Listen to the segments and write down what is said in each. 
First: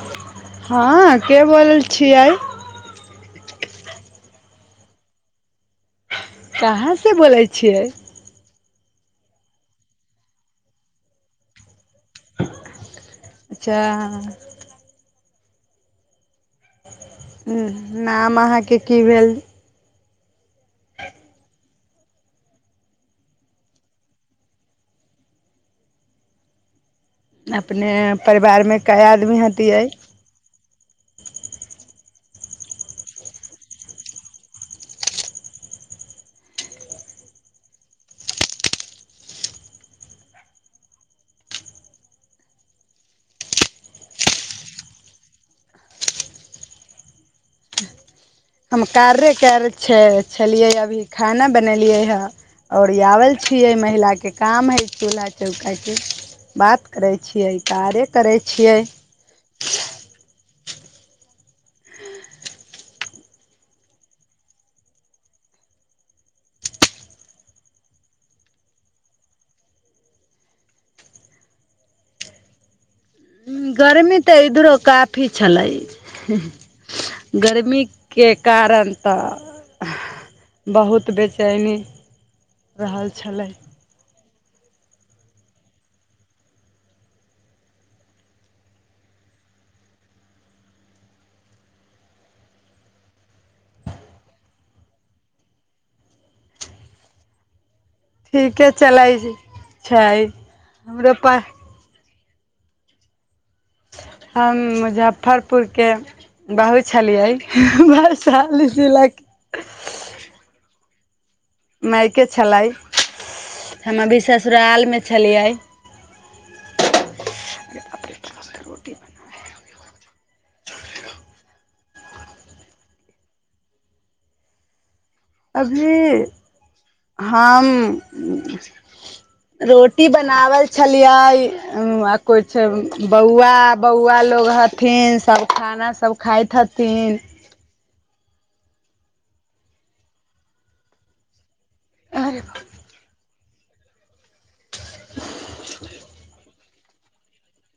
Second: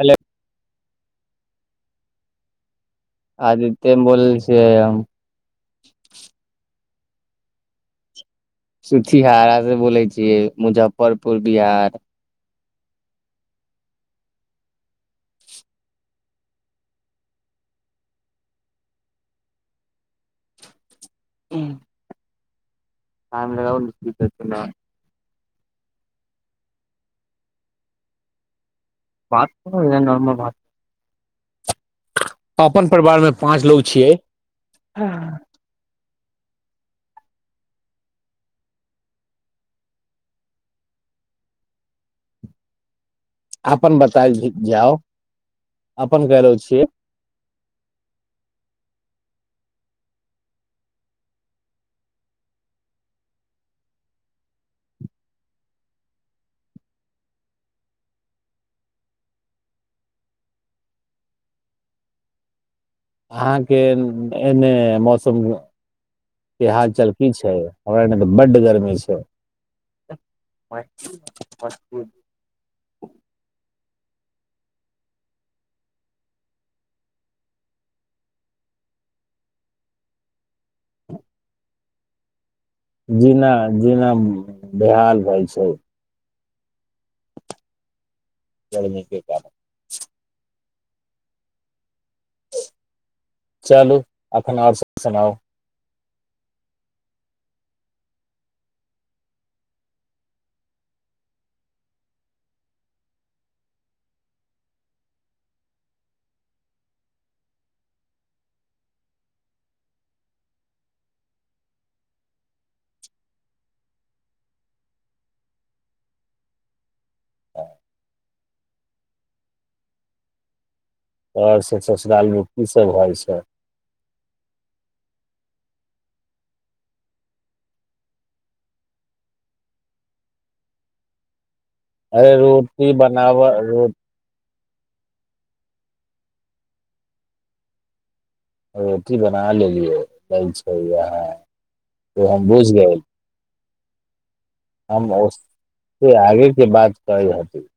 Hello हँ के बोलैल छियै आदित्य बोलल छियै कहाँसँ बोलै छियै सुथिहारहारा से बोलै छियै मुजफ्फरपुर बिहार। अच्छा। हुँ नाम अहाँके की भेल। ह। [inaudible] हुँ हमारा आओर कें सुनाउ। अपने परिवारमे। कए आदमी बात करू हतियै। ने नॉर्मल बात। ह। [inaudible] अपन परिवारमे पाँच लोग छियै। अपन बताय जाउ अपन कलहु छियै। हम कार्ये कयल छ छलियै। अभी खाना बनेलियै हे। आओर आओल छियै। महिलाके काम हइ चूल्हा चौकाके बात करै। छियै कार्ये करै छियै। अहाँके एन्ने मौसमके हालचाल की छै। हमरा एन्ने तऽ बड्ड गर्मी छै। गर्मी तऽ इधरो काफी छलैय। गर्मीके कारण तऽ बहुत बेचैनी। रहल छलै जेना जेना। बेहाल भ छै। गर्मी के कारण। चलू एखन आरसँ सुनाउ। ठीके चलै छै हमरो पास। हम मुजफ्फरपुरके बाहू छलियै वैशाली जिलाके। मायके छलै हम अभी ससुराल मे छलियै। आओर ससुरालमे कीसभ भइ छै। अभी हम रोटी बनावल छलियए। आ अरे कोईछ रोटी बनाब बौआ रो बौआ लोग ह। फेन सभ खाना सब खाइत हथिन। रोटी बना लेलियै दै छै इहाँ। त हम बुझ गए। हम ओसे आगे। जे बात कह हेथिन।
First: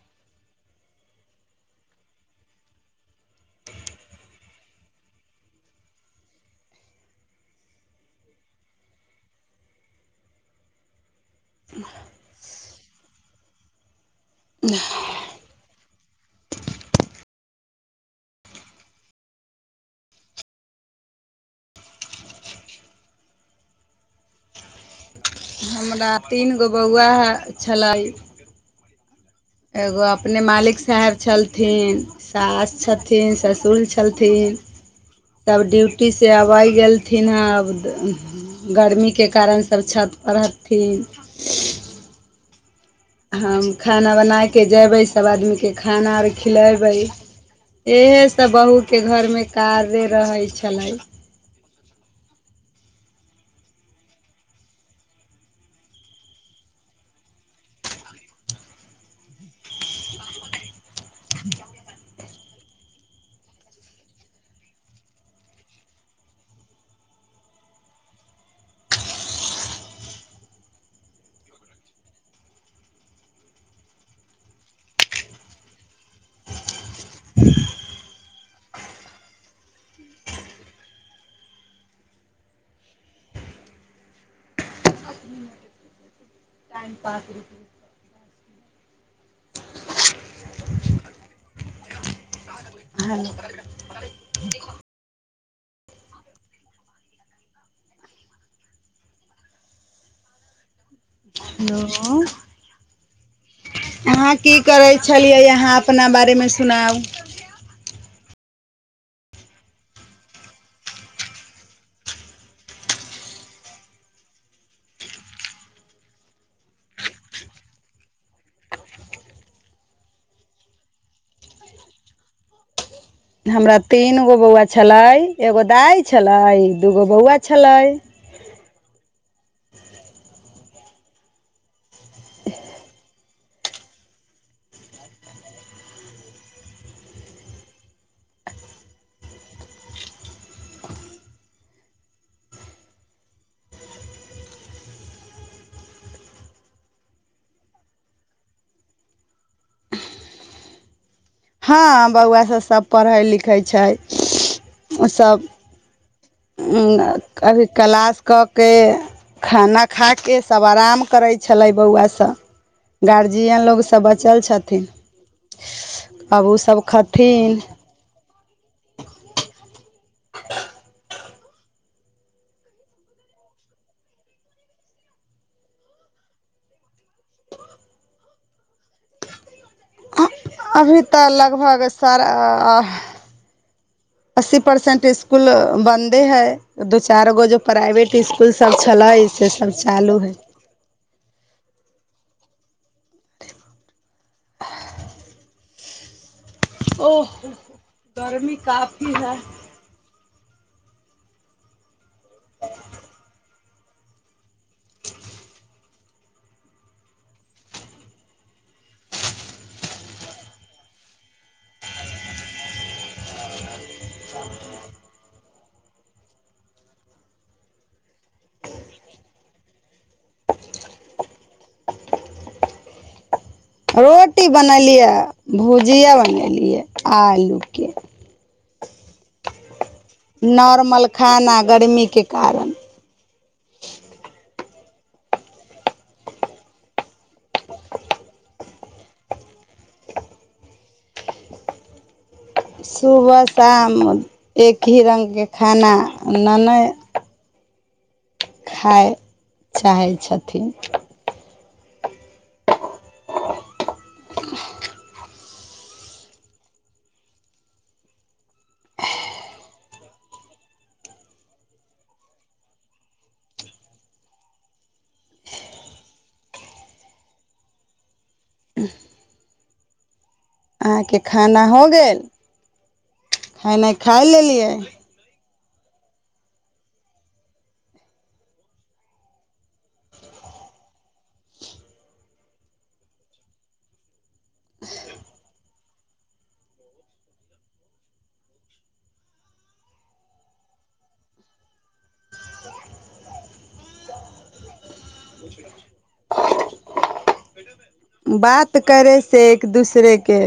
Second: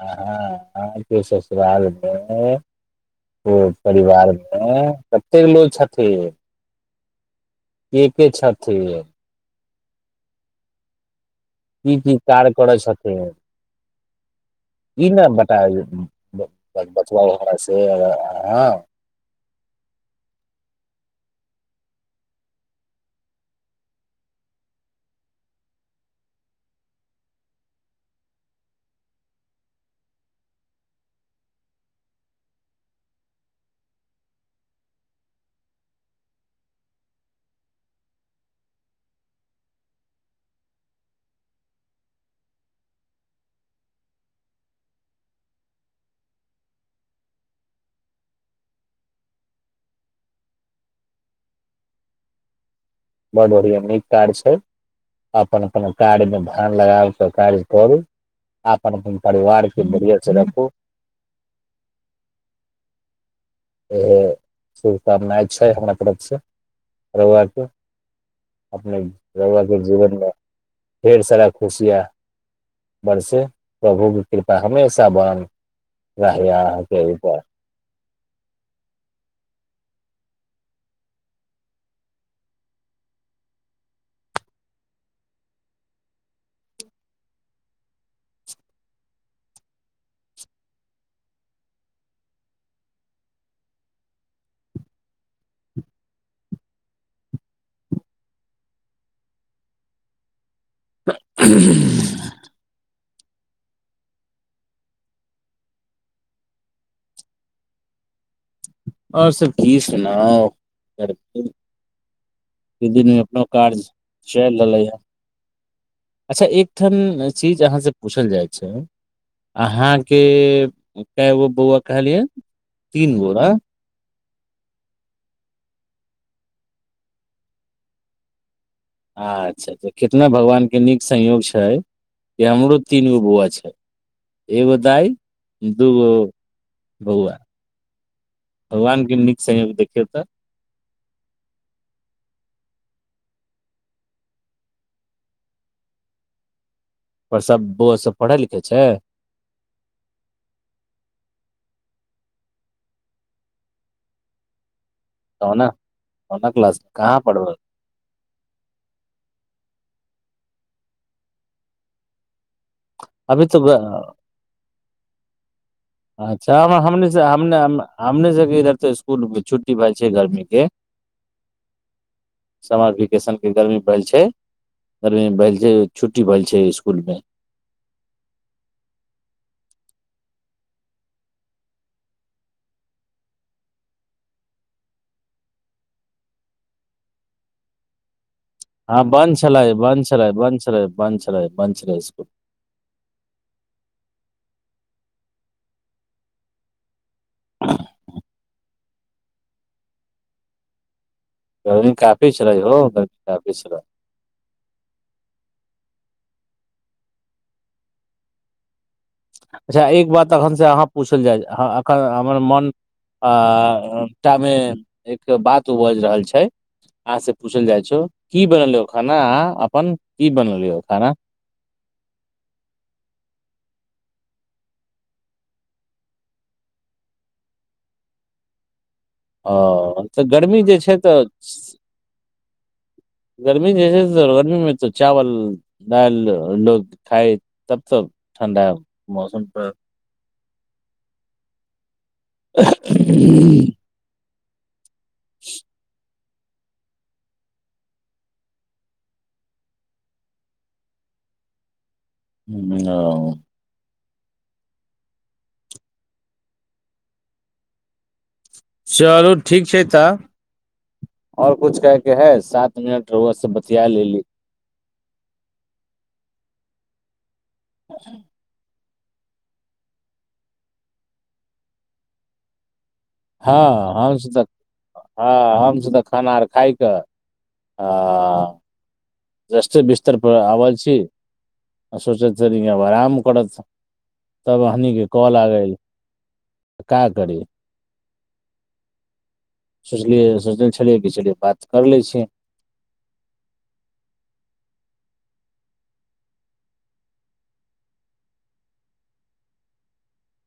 अहाँ अहाँके ससुरालमे परिवारमे कतेक लोको छथिन। के के छथिन की की कार्य करय छथिन। ई नाम बता देथिन। त हँ। हमरा तीन गो बौआ छलैय। एगो अपने मालिक साहेब छलथिन। सास छथिन ससुर छलथिन। सभ ड्यूटीसँ अबय गेलथिन। हब गर्मीके कारण सभ छतप रहथिन। हम खाना बनाए। कऽ जयबै सभ आदमीकेँ खाना। अर खिलयबै इएहसभ बहुूके घरमे कारे रहै छलैय। ब्ड बढ़िआँ नीक काराज छै। अपन अपन कार्यमे धान लगाब कऽ कार्य करू। अपन अपन परिवारके बढ़िआँसँ रखू। ह। इह शुभकामना छै। हमरा तरफसँ रआके। अपने रआके जीवनमे। ढेर सारा खुशिय। बरसे प्रभुके कृपा हमेशा बान रहै अहाँके। सहिता टाइम पास भ। हँ ह हेलो अहाँ की करै छलियै अहाँ अपना बारेमे सुनाउ आओर सब की सुनाउ ई दिनमे अपनो काज चलि रहलैए अच्छा एकठाम चीज अहाँसँ पूछल जाइ छै अहाँके कए गो बौआ कहलियै तीन गो ने हमरा तीन एगो बौआ छलै एगो दाइ छलै दूगो बौआ छलै अच्छा तऽ कितना भगवानके नीक संयोग छै हमरो तीन गो बौआ छै एगो दाय दु गो बौआ भगवान के निक संयोग देखियो त पर सभ बौआ सभ पढ़ै लिखै छै हँ बौआ सभ सभ पढ़ै लिखै छै ओसभ ओना ओना क्लास उ में कहाँ पढ़बै अभी क्लास कऽ के खाना खाके सभ आराम करै छलै बौआ सब अभी गार्जियन लोग सब बचल छथिन ह अच्छाने सब इधर त इसकुल छुट्टी भए जा छै गर्मीे समर वकेेशनके गर्मी भेल छै गर्मी भेल छै छुट्टी भेल छै इसकुलमे अभी तऽ लगभग सारा अस्सी परसेंट स्कुल बंन्दे है दू चार गो जो प्राइवेट स्कूल हँ बन्द छलय बन्द छलय बन्द छल बन्द छल बन्द छल ओ गर्मी काफी है रही कात पच रहय पस रहय अच्छा एक बात एखन से अहाँ पूछल जाय एखन हमर मोन तमे एक बात बाज रहल छै अहाँ पूछल जाइ क बनल खाना आ अपन क बनल खाना रोटी बनेलियै भुजिया बनेलियै आलूके ओ तऽ गर्मी जे छै नॉर्मल तऽ खाना गर्मीके कारण गर्मी जैसे गर्मी मे तो चावल दाल लोग खाइ तब तऽ ठण्डा मौसम पर सुबह शाम एक अी रंगके खाना लेनेय खाइ चाहय छथिन ह ह चलू ठीक छै तऽ आओर कुछ कहैके है सात मिनट रउवा से बतिया लेली ह अहाँके खाना हो गेल हँ हँ खेनाइ आओर खा सब लेलियै हँ हम सँ तऽ खाना आर खाइके र बिस्तर परर आबै छी आ सोचैत छी आब आराम करत तब हमनी के कॉल आ गेइल का करी सोचलियै सोचनेे छलियैय बात कर लए छिय [inaudible] बात करे से एक दूसरे के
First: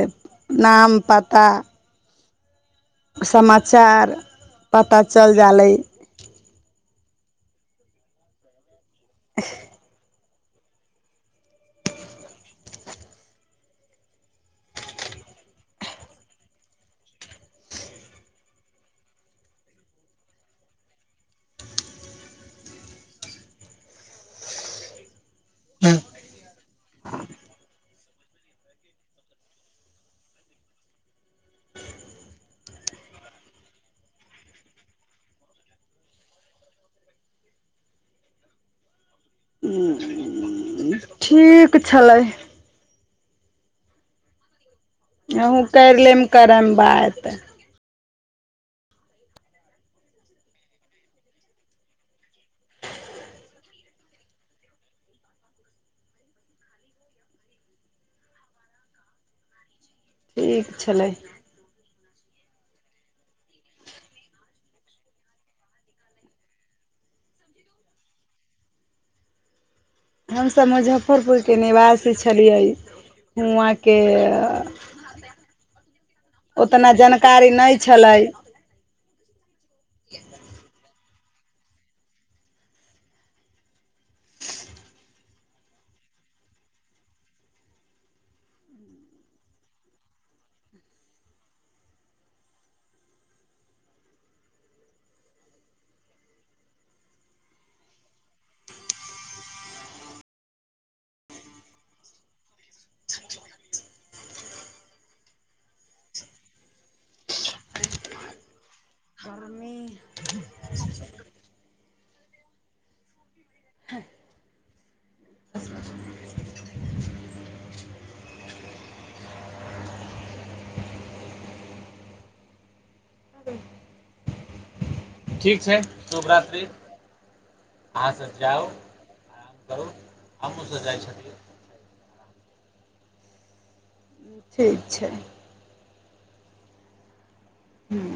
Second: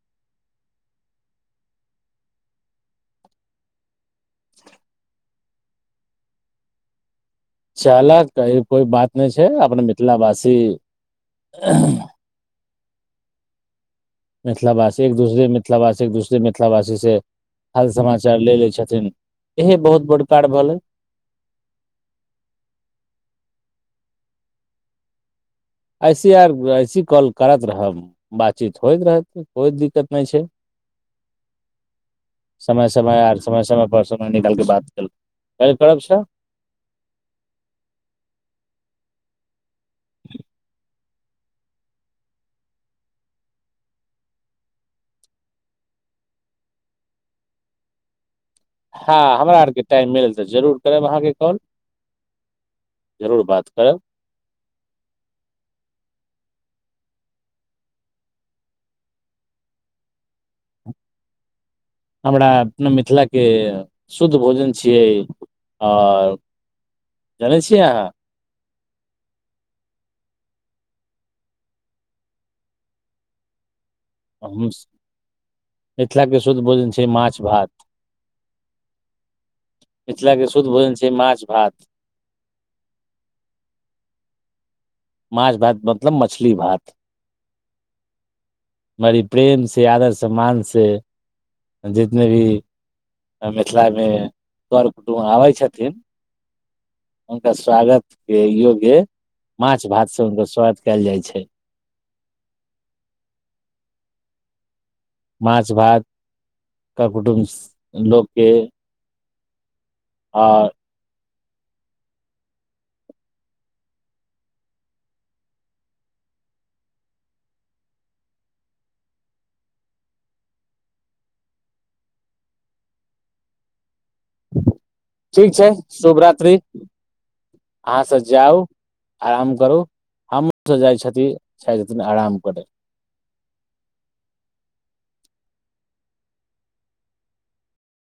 नाम पता समाचार पता चलि जा लए चाला आतै कोइ बात नहि छै अपने मिथिला भाषा से मिथिलावासी एक दूसरे मिथिलावासी एक दूसरे मिथिलावासीसँ हाल समाचार ले लै छथिन इएह बहुत बड़ कार्य भेलै ऐ सी आर की काल करैत रहब बातचीत होयत रहत कोई दिक्कत नय छै समय समय पर ठीक छलै अहू करि लेम करम बात हँ हमरा आरके टाइम मिलल तऽ जरूर करब अहाँके कॉल जरूर बात करब ठीक छलै हमरा अपना मिथिलाके शुद्ध भोजन छियै आओर जनै छियै अहाँ हम सभ मुजफ्फरपुर के निवासी छलियै हुआ के हम मिथिलाके शुद्ध भोजन ओतना छै माछ जानकारी नहि छलै मिथिला के शुद्ध भोजन छै माछ भात माछ भात मतलब मछली भात बड़ी प्रेमसँ आदर सम्मानसँ जितने भी मिथिलामे कर कुटुमब आबै छथिन हुनकर स्वागतके योग्य माछ भातसँ हुनकर स्वागत कयल जाइ छै माछ भात क कुटुम्ब लोकके आ ह ठीक छै शुभ रत्रि अहाँ से जाउ आराम करू हमँ सब जाइ छथि छथिन आराम [inaudible] ठीक छै हू